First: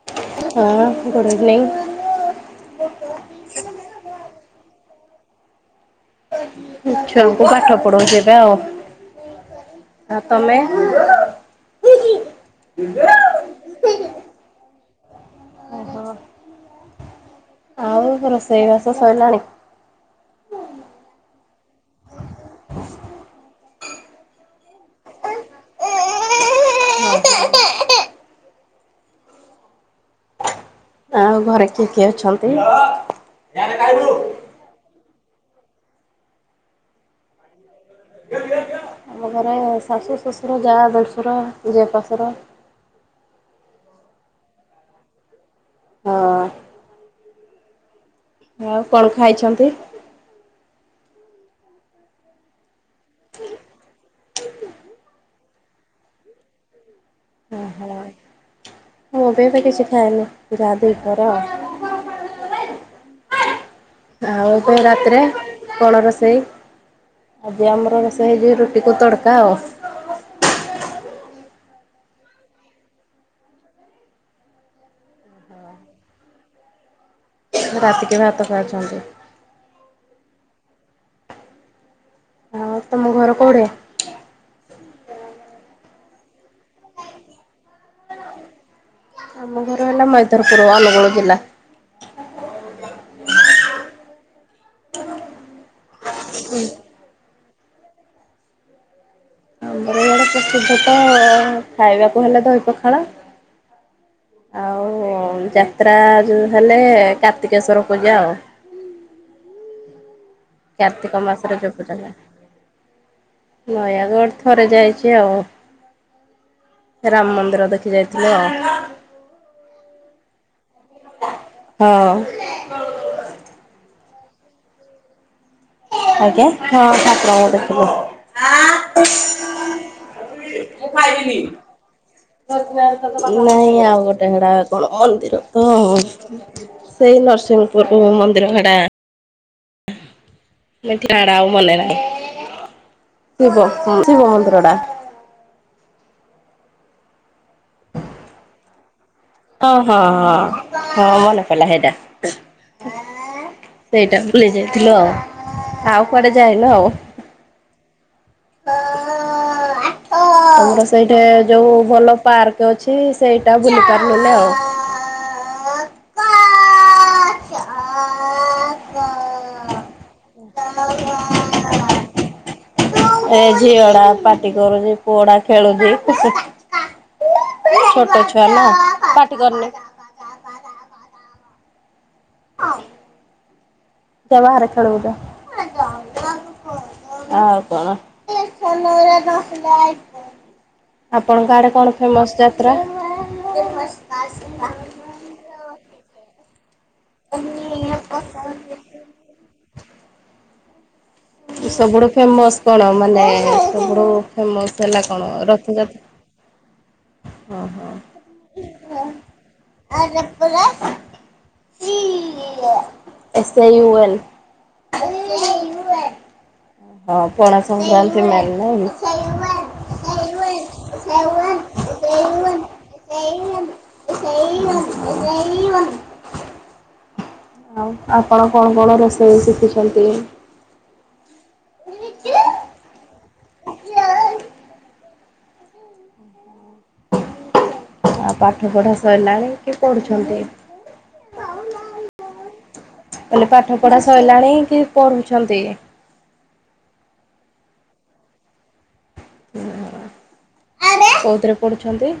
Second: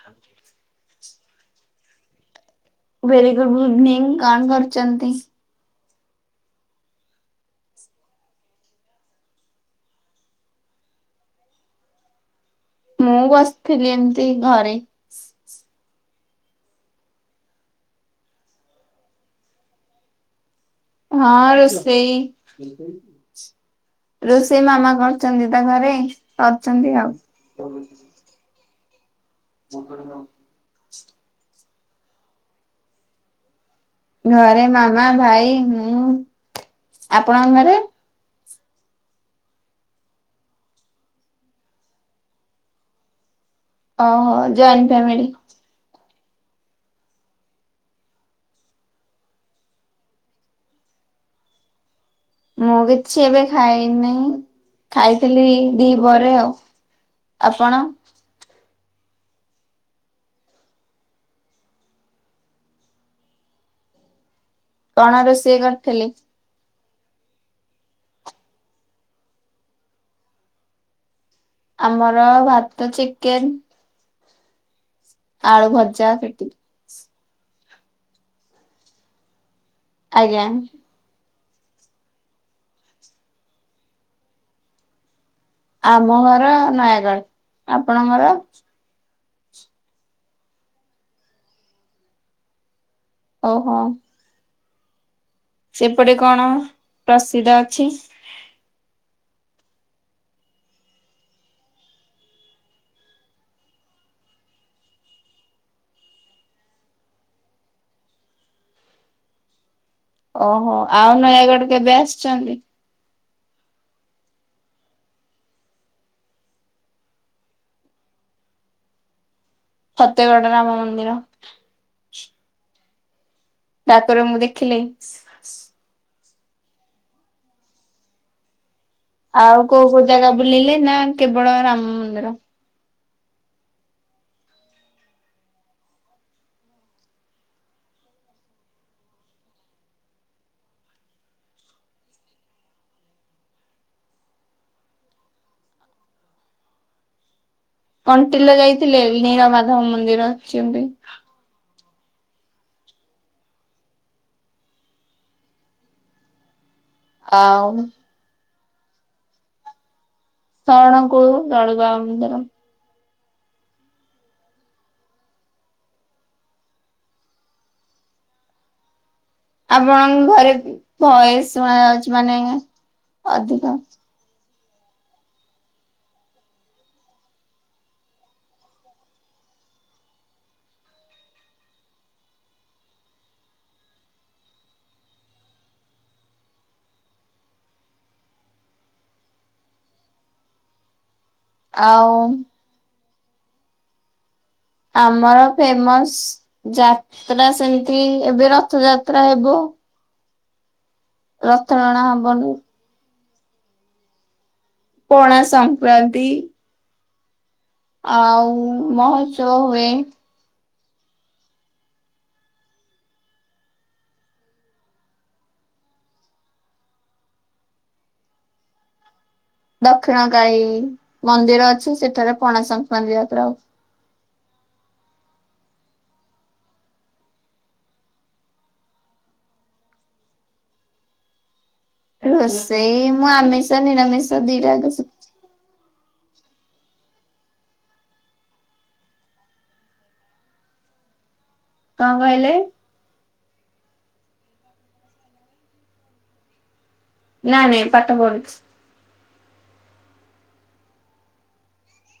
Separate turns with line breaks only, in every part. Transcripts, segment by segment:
ହଁ
ହଁ good evening.
Very good evening କଣ କରୁଛନ୍ତି?
ଆ ଛୁଆଙ୍କୁ ପାଠ ପଢଉଛି ଏବେ ଆଉ। ଆ ତମେ?
ମୁଁ ବସିଥିଲି ଏମିତି ଘରେ।
ହ ଆଉ ରୋଷେଇବାସ ଶଇଲଣି?
ହଁ ରୋଷେଇ। ରୋଷେଇ ମାମା କରୁଛନ୍ତି ତା ଘରେ କରିଛନ୍ତି ଆଉ। [unintelligible]
ଆଉ ଘରେ କିଏ କିଏ ଅଛନ୍ତି?
ଘରେ ମାମା ଭାଇ ମୁଁ ଆପଣଙ୍କ ଘରେ?
ଆମ ଘରେ ଶାଶୁ ଶଶୁର ଯା ଦେଢ଼ଶୁର ଜେପାଶୁର।
ଓହୋ ଜଏଣ୍ଟ ଫ୍ୟାମିଲି।
ହଁ। ଆଉ କଣ ଖାଇଛନ୍ତି?
ମୁଁ କିଛି ଏବେ ଖାଇନାହିଁ ଖାଇଥିଲି ଦି ପହର ପରେ ଆଉ। ଆପଣ?
ମୁଁ ଏବେ ବି କିଛି ଖାଏନି ଯା ଦୁଇ ପହର ଆଉ। ଆଉ ଏବେ
କଣ
ରାତିରେ
ରୋଷେଇ
କଣ
କରିଥିଲେ?
ରୋଷେଇ? ଆଜି ଆମର ରୋଷେଇ ହେଇଯିବ ରୁଟି କୁ ତଡକା ଆଉ।
ଆମର ଭାତ ଚିକେନ। ଆଳୁ ଭଜା ସେତିକି।
ରାତିକି ଭାତ ଖାଉଛନ୍ତି।
ଆଜ୍ଞା।
ଆଉ ତମ ଘର କୋଉଠେ?
ଆମ ଘର ନୟାଗଡ଼ ଆପଣଙ୍କର?
ଆମ ଘର ହେଲା ମଇଧରପୁର ଅନୁଗୁଳ ଜିଲ୍ଲା।
ଓ ହଁ ସେ ପଟେ କଣ ପ୍ରସିଦ୍ଧ ଅଛି?
ଆମର ଇଆଡ଼େ ପ୍ରସିଦ୍ଧ ତ ଖାଇବାକୁ ହେଲେ ଦହି ପଖାଳ। ଆଉ ଯାତ୍ରା ଯୋଉ ହେଲେ କାର୍ତ୍ତିକେଶ୍ୱର ପୂଜା ଆଉ।
ଓହୋ
କାର୍ତ୍ତିକ
ଆଉ
ମାସରେ
ନୟାଗଡ଼
ଯୋଉ ପୂଜା
କେବେ
ହୁଏ।
ଆସିଚନ୍ତି।
ନୟାଗଡ଼ ଥରେ ଯାଇଚି ଆଉ। ରାମ ମନ୍ଦିର ଦେଖି ଯାଇଥିଲୁ ଆଉ।
ସତ୍ୟଗଡ ରାମ ମନ୍ଦିର।
ହଁ
ଠାକୁରଙ୍କୁ ଦେଖିଲେ।
ଆଜ୍ଞା ହଁ ଠାକୁରଙ୍କୁ ଦେଖିଲି।
ଆଉ କୋଉ କୋଉ ଜାଗା ବୁଲିଲେ ନା କେବଳ ରାମ ମନ୍ଦିର।
ନାଇଁ ଆଉ ଗୋଟେ ହେଡା କଣ ମନ୍ଦିର ତ? ସେଇ ନରସିଂହପୁର ମନ୍ଦିର ହଡା [unintelligible] ଆଉ ମନେ ନାହିଁ ଶିବ ହଁ ଶିବ ମନ୍ଦିରଟା
କଣ୍ଟିଲୋ ଯାଇଥିଲେ ନୀଳମାଧବ ମନ୍ଦିର ଯିବି।
ହେଲା ହେଇଟା ସେଇଟା ବୁଲି ଯାଇଥିଲ ଅ ଆଉ କୁଆଡେ ଯାଇନୁ ଆଉ।
ଆଉ
ତମର ସେଇଠି
ଶରଣକୁଳୁ
ଯୋଉ
ଦଳୁବାବା
ଭଲ
ମନ୍ଦିର
ପାର୍କ ଅଛି। ସେଇଟା ବୁଲି ପାରିବିନି ଆଉ।
ଆପଣଙ୍କ ଘରେ ଭଏସ୍ ଶୁଣାଯାଉଚି ମାନେ
ଏଇ
ଅଧିକ
ଝିଅଟା ପାଟି କରୁଚି ପୁଅଟା ଖେଳୁଚି। ଛୋଟ ଛୁଆ ନାଁ ପାଟି କରନି। ଯାଆ ବାହାରେ ଖେଳିବୁ ଯାଆ। ଆଉ କଣ? ଆପଣଙ୍କ ଆଡ଼େ କଣ
ଆଉ
ଫେମସ୍ ଯାତ୍ରା?
ଆମର ଫେମସ୍ ଯାତ୍ରା ସେମିତି ଏବେ ରଥଯାତ୍ରା ହେବ। ରଥ
ଏ
ଟଣା
ସବୁଠୁ
ହବନି
ଫେମସ୍ କଣ ମାନେ ସବୁଠୁ ଫେମସ୍ ହେଲା କଣ
ପଣା ସଂକ୍ରାନ୍ତି
ରଥଯାତ୍ରା। ଓହୋ।
ଆଉ ମହାଉତ୍ସବ ହୁଏ।
ଗଲା। S U L. ହଁ ପଣା ସଂକ୍ରାନ୍ତି ମାନେ
ଦକ୍ଷିଣକାଳୀ ମନ୍ଦିର ଅଛି। ସେଠାରେ ପଣାସଂକ୍ରାନ୍ତି ଯାତ୍ରା
S U N S U N. ଆଉ ଆପଣ କଣ କଣ ରୋଷେଇ ଶିଖିଛନ୍ତି?
ରୋଷେଇ ମୁଁ ଆମିଷ ନିରାମିଷ ଦିଟା ଯାକ ଶିଖି
ଆଉ ପାଠ ପଢ଼ା ସରିଲାଣି କି ପଢ଼ୁଛନ୍ତି।
କଣ କହିଲେ?
କହିଲି ପାଠ ପଢ଼ା ସରିଲାଣି କି ପଢୁଛନ୍ତି?
ନାନୀ ପାଠ ପଢୁଛି।
ଓ ଆରେ କୋଉଥିରେ ପଢୁଛନ୍ତି?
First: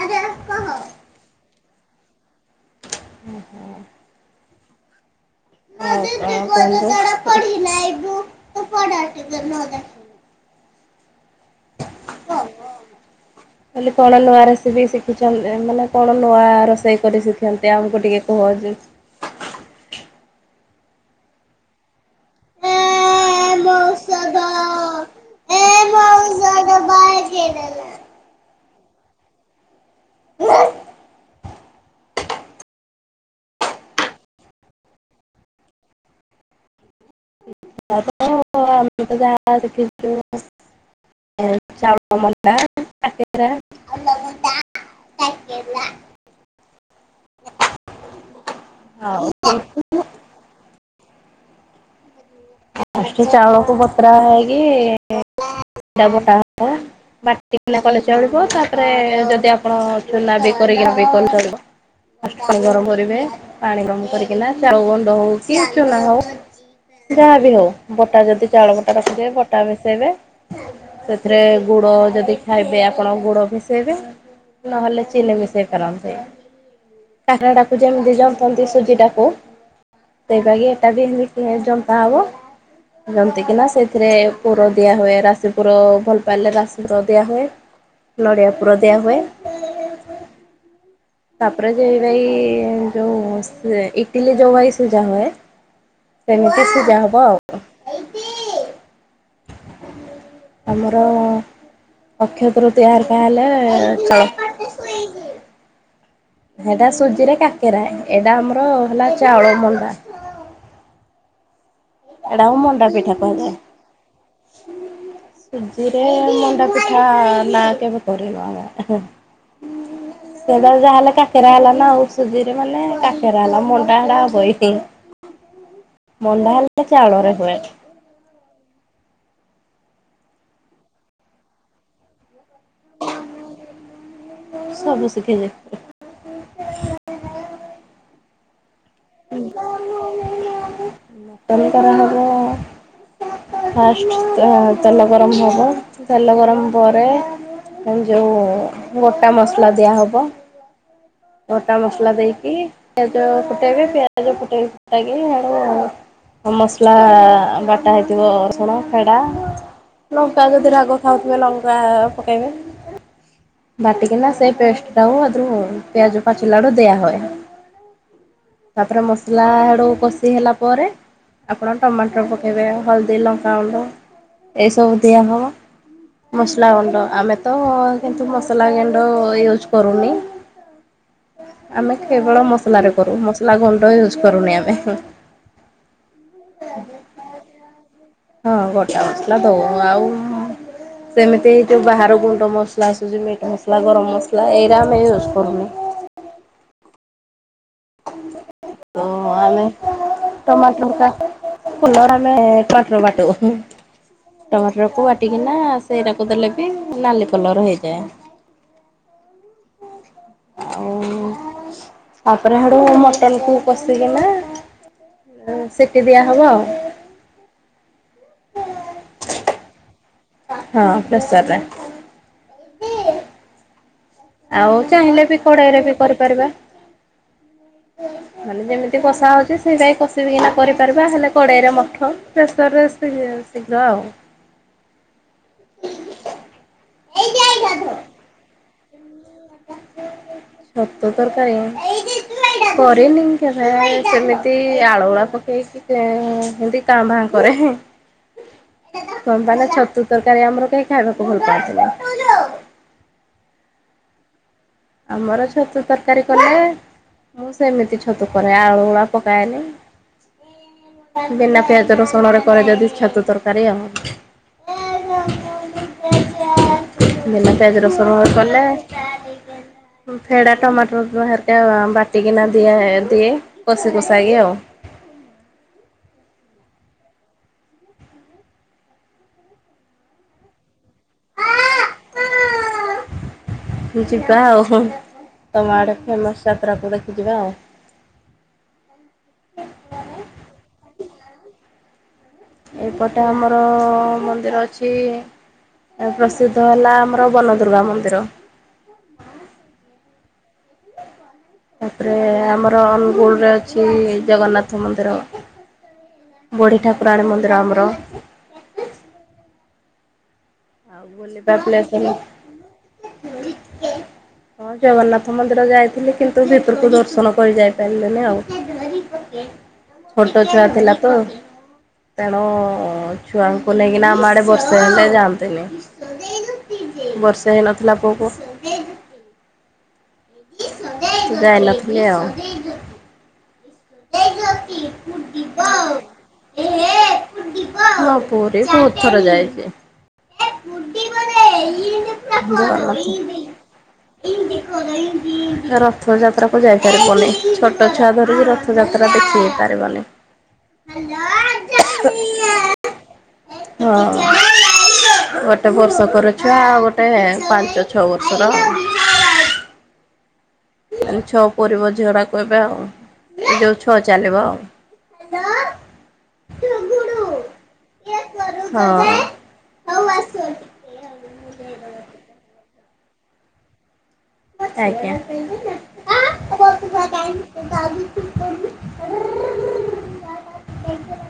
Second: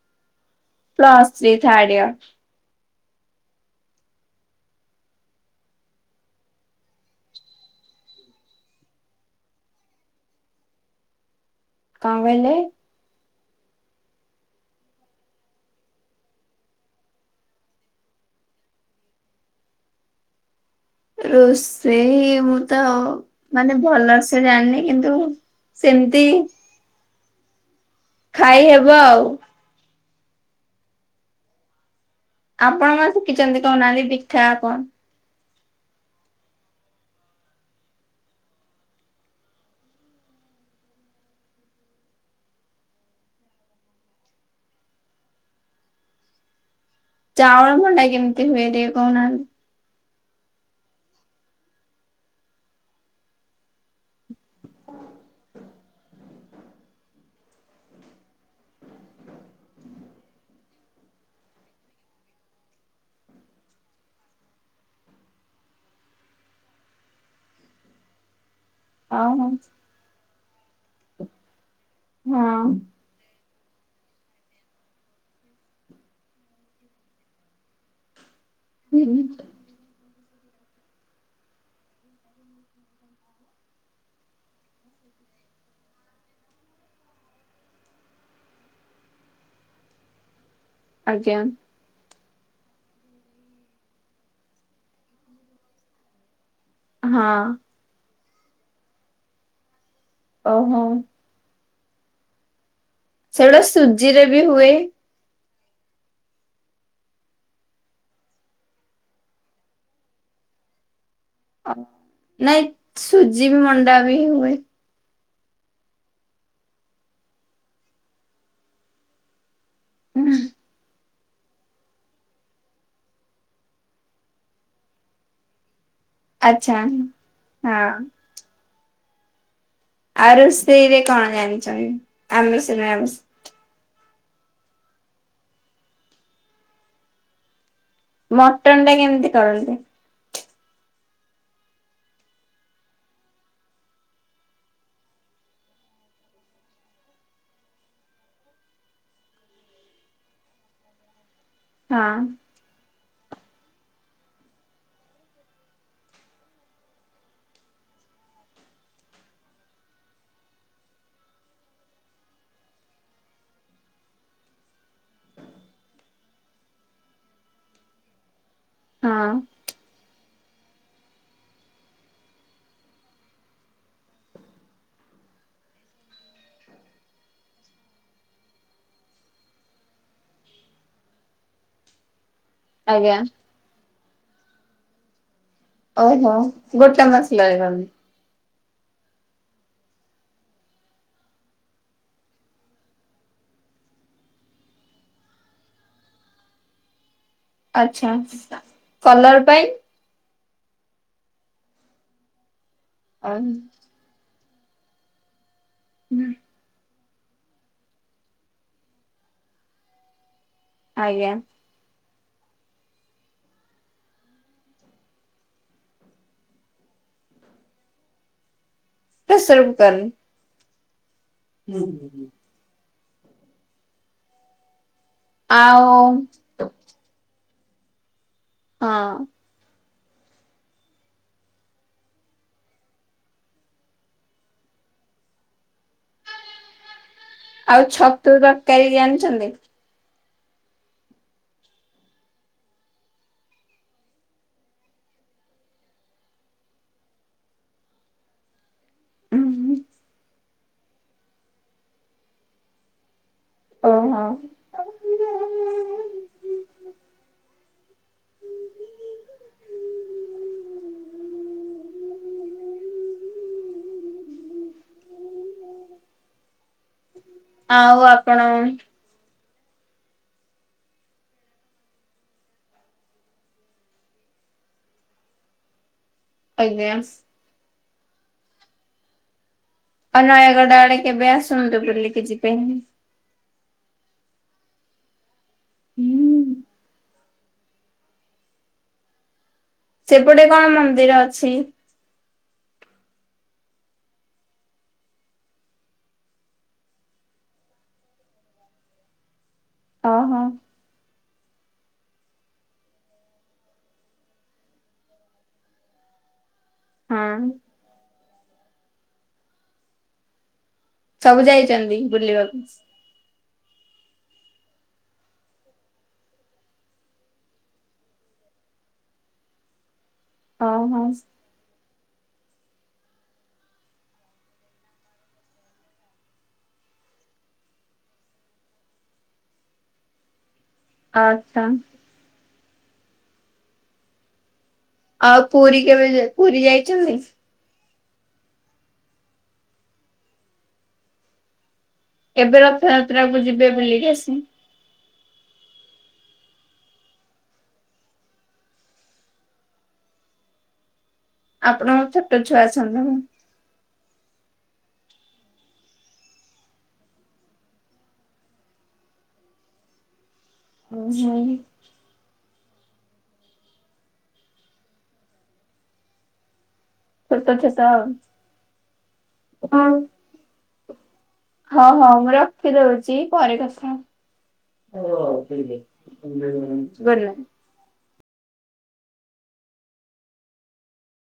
ଆଉ କଣ
ପ୍ଲସ୍ ଥ୍ରୀ ଥାର୍ଡ ଇୟର।
ଓହୋ ପଢି ନାଇବୁ। ପଢା ଟିକେ ନହେଲେ।
କ କହିଲେ?
ଖାଲି କଣ ନୂଆ ରେସିପି ଶିଖୁଛନି ମାନେ କଣ ନୂଆ ରୋଷେଇ କରି ଶିଖିନ୍ତି ଆମକୁ ଟିକେ କୁହ ଯେ?
ରୋଷେଇ ମୁଁ ତ ମାନେ ଭଲସେ ଜାଣିନି କିନ୍ତୁ ସେମିତି। ଖାଇ ହେବ ଆଉ। ଆପଣ କ ଶିଖିଛନ୍ତି କହୁନାହାନ୍ତି ବିଥା କଣ?
[unintelligible] ଚାଉଳ ମଣ୍ଡା। ଆ ତେହେରା।
ଚାଉଳ ଭଣ୍ଡା କେମିତି ହୁଏରେ
ହଉ ଫାଷ୍ଟେ ଚାଉଳକୁ ବତ୍ରା ହେଇକି ତାପରେ ଟା ହଁ ବଟିକିନା କଲେ ଚଳିବ ତାପରେ ଯଦି ଆପଣ ଝୁଜା ବି କରିକି ବି କରି ଚଳିବ ଫାଷ୍ଟେ ପାଣି ଗରମ କରିବେ। ପାଣି ଗମ୍ କରିକିନା ଚାଉ ଗଣ୍ଡ ହଉ କି ଚୁନା ହଉ ଯାହାବି ହଉ। ବଟା ଯଦି ଚାଉଳ ବଟା ରଖିଥିବେ
ଓହୋ
ବଟା ମିଶେଇବେ ସେଥିରେ ଗୁଡ ଯଦି
ହଁ।
ଖାଇବେ ଆପଣ ଗୁଡ ଭିସେଇବେ ନହେଲେ ଚିନି ମିଶେଇପାରନ୍ତି। କାକରା ଡାକୁଚି ଆମ ଦି ଯ ଯେମିତି
ହୁଁ
ସୁଜିଟାକୁ। ସେଇଟାକି ଏଟା ବି ଏମିତି ଜନ୍ତା ହବ। ଯେମିତି କିନା ନା ସେଥିରେ ପୁର ଦିଆ ହୁଏ ରାସ୍ତ ସେଇ ପୁର ଭଲ ପାଇଲେ ରାସିକ ଦିଆହୁଏ। ନଡ଼ିଆ ପୁର ଦିଆ ହୁଏ।
ଆଜ୍ଞା।
ଏ ଯଇ ବାଇ ଯଉ ସେ ଇଟଲି ଯଇ ବାଇ ସୂଜା ହୁଏ। ସେମିତି ସେ
ହଁ। ଓହୋ
ତମର। ଅକ୍ଷ ତୃତିଆ ରେ
ସେଗୁଡା
ତାହେଲେ
ସୁଜିରେ ବି ହୁଏ।
ଖାଁଅ। ସେଟା ସୁଜି ରେ କାକେରା ଏଟା ଆମର ହେଲା ଚାଉଳ ମଣ୍ଡା। ଏଇଟାକୁ
ନାଇଁ
ମଣ୍ଡା ପିଠା
ସୁଜି
କୁହାଯାଏ।
ବି ମଣ୍ଡା ବି ହୁଏ।
ସୁଜିରେ ମଣ୍ଡା ପିଠା ନାଁ କେବେ କରିନୁ ଆମର ଏହେ।
ହୁଁ,
ସେଡ଼େ ଯାହେଲେ କା କେରା ହେଲା ଆଉ ସୁଜିରେ ମାନେ କାକେରା ହେଲା ମଣ୍ଡାହଡା ହୋଇନି। ମଣ୍ଡା
ଆଚ୍ଛା।
ହେଲା ଚାଉଳରେ ହୁଏ।
ହଁ ଆଉ ରୋଷେଇରେ କ ଜାଣିଛନ୍ତି? ଆମିଷ ଆମିଷ
ସବୁ ଶିଖିଲି।
ମଟନଟା କେମିତି କରନ୍ତି?
[unintelligible] ତମେ ତ ରହ ଗାୟା। ଫାଷ୍ଟେ ତ ତେଲ ଗରମ ହବ। ତେଲ ଗରମ ପରେ ମ୍ୟମ୍ ଯୋଉ ଗୋଟା ମସଲା ଦିଆ ହବ ଗୋଟା ମସଲା
ହଁ
ଦେଇକି ପିଆଜ ଫୁଟେଇବେ ପିଆଜ ଫୁଟେଇକି ଫୁଟେଇକି ଆଣିବ ଆଉ ଅ ମସଲା ବାଟା ହେଇଥିବ ରସୁଣ ଫେଡ଼ା ଲଙ୍କା ଯଦି ରାଗ ଖାଉଥିବେ ଲଙ୍କା ପକେଇବେ ବାଟିକିନା ସେଇ ପେଷ୍ଟ ଟାକୁ ଆଦ୍ରୁ ପିଆଜ ପାଚିଲାରୁ ଦିଆ ହୁଏ। ତାପରେ
ହଁ
ମସଲା ଆଡୁ କଷି ହେଲା ପରେ। ଆପଣ ଟମାଟର ପକାଇବେ ହଳଦୀ ଲଙ୍କା ଗଣ୍ଡ। ଏଇସବୁ ଦିଆ ହବ ମସଲା ଗୁଣ୍ଡ ଆମେ ତ କିନ୍ତୁ ମସଲା ଗେଣ୍ଡ ୟୁଜ୍ କରୁନି ଆମେ କେବଳ ମସଲାରେ
ଆଜ୍ଞା
କରୁ ମସଲା ଗୁଣ୍ଡ ୟୁଜ କରୁନି ଆମେ
ଓହୋ ଗୋଟା ମସଲା [inaudible]
ହଁ ଗୋଟା ମସଲା ଦଉ ଆଉ ସେମିତି ଏଇ ଯୋଉ ବାହାର ଗୁଣ୍ଡ ମସଲା ଆସୁଛି ମିଟ୍ ମସଲା ଗରମ ମସଲା ଏଇଟା ଆମେ ୟୁଜ୍ କରୁନୁ
ଆଚ୍ଛା
ତ
କଲର ପାଇଁ
ଆମେ ଟମାଟର ଫୁଲର ଆମେ କଟର ବାଟୁ
ଓହୋ,
ଟମାଟରକୁୁ ବାଟିକିନା ସେଇଟାକୁ ଦେଲେ ବି ନାଲି କଲର ହେଇଯାଏ। ଆଉ
ଆଜ୍ଞା।
ତାପରେ ଆଡ଼ୁ ମଟନକୁ କଷିକିନା ସେଇଠି ଦିଆହେବ ଆଉ
ହେ ସେପ୍ କର।
ହଁ ଦଶରା।
ହୁଁ-ହୁଁ-ହୁଁ।
ଆଉ, ଚାହିଁଲେ ବି କଡେଇରେ
ଆଉ
ବି କରିପାରିବା। ମାନେ
ହଁ
ଯେମିତି କଷା ହଉଛି ସେଇଟାଇଁ କଷା କିନା କରିପାରିବା ହେଲେ, କଡ଼େଇରେ ମଠ ପ୍ରେସରରେ ଶୀଘ୍ର ଆଉ। କଇ [inaudible]
ଆଉ ଛତୁ ତରକାରୀ ଜାଣିଛନ୍ତି?
ଛତୁ ତରକାରୀ କଣ? କରିନି କେବେ, ସେମିତି ଆଳୁଉଳା ପକେଇକି ସେମତି କାଁ, ଭାଁ କରେ। କଣ ପାଇଁ ନା ଛତୁ ତରକାରୀ ଆମର କେହି ଖାଇବାକୁ ଭଲ ପାଅନ୍ତିନି।
ଓହୋ।
ଆମର ଛତୁ ତରକାରୀ କଲେ ମୁଁ ସେମିତି ଛତୁ କରେ, ଆଳୁଗୁଳା ପକାଏନି। ବିନା ପିଆଜ ରସୁଣ ରେ କରେ ଯଦି ଛତୁ ତରକାରୀ ଆଉ ବନା ପିଆଜ
ଆଉ
ରସୁନରେ
ଆପଣ
କଲେ। ଫେଡ଼ା ଟମାଟର ବାରିକା ବାଟିକିନା ଦିଆ, ଦିଏ କଷି କଷାକି ଆଉ।
ଆଜ୍ଞା। ଆଉ, ନୟାଗଡ ଆଡେ କେବେ ଆସୁନ୍ତୁ ବୁଲିକି ଯିବେ?
ଯିବା ଆଉ, ତମ ଆଡେ ଫେମସ ଯାତ୍ରାକୁ ଦେଖି ଯିବା ଆଉ
ସେପଟେ କଣ ମନ୍ଦିର ଅଛି?
ଏପଟେ ଆମର ମନ୍ଦିର ଅଛି ପ୍ରସିଦ୍ଧ ହେଲା ଆମର ବନଦୁର୍ଗା ମନ୍ଦିର।
ଓ, ହଁ।
ତାପରେ ଆମର ଅନୁଗୁଳରେ ଅଛି ଜଗନ୍ନାଥ ମନ୍ଦିର। ବୁଢୀ ଠାକୁରାଣୀ
ହଁ
ମନ୍ଦିର ଆମର ଆଉ
ସବୁ
ବୁଲିବା
ଯାଇଛନ୍ତି
ପ୍ଲେସ
ବୁଲିବାକୁ।
ନାହିଁ? ହଁ! ଜଗନ୍ନାଥ ମନ୍ଦିର ଯାଇଥିଲି, କିନ୍ତୁ ଭିତରକୁ ଦର୍ଶନ କରି ଯାଇ ପାରିଲିନି ଆଉ। ଛୋଟ ଛୁଆ ଥିଲା
ଓହୋ
ତ। ତେଣୁ ଛୁଆଙ୍କୁ ନେଇକିନା ଆମ ଆଡେ ବର୍ଷେ ହେଲେ ଯାଆନ୍ତି। ବର୍ଷେ ହେଇନଥିଲା ପୁଅକୁ।
ଆଚ୍ଛା
ଯାଇନଥିଲି ଆଉ। [inaudible]
ଆଉ ପୁରୀ କେବେଯା ପୁରୀ ଯାଇଚନ୍ତି?
ହଁ ପୁରୀ ବୋହୁତ ଥର ଯାଇଚି।
କେବେ ରଥଯାତ୍ରା କୁ ଯିବେ ବୁଲିକି ଆସି
ରଥଯାତ୍ରାକୁ ଯାଇପାରିବୁନି ଛୋଟ ଛୁଆ ଧରିକି ରଥଯାତ୍ରା [unintelligible]
ଆପଣଙ୍କ ଛୋଟ ଛୁଆ ଅଛନ୍ତି ନା।
ହଁ। ଗୋଟେ ବର୍ଷକର ଛୁଆ ଆଉ ଗୋଟେ ପାଞ୍ଚ ଛଅ ବର୍ଷର। ଛଅ ପୁରିବ ଝିଅ ଟାକୁ। ଏବେ ଆଉ ଯୋଉ ଛ ଚାଲିବ ଆଉ ହଁ।
[unintelligible] ହଁ ହଁ ମୁଁ ରଖିଦୋଉଚି ପରେ କଥା ହ ଗୁଡ୍ ନାଇଟ୍।
ଆଜ୍ଞା।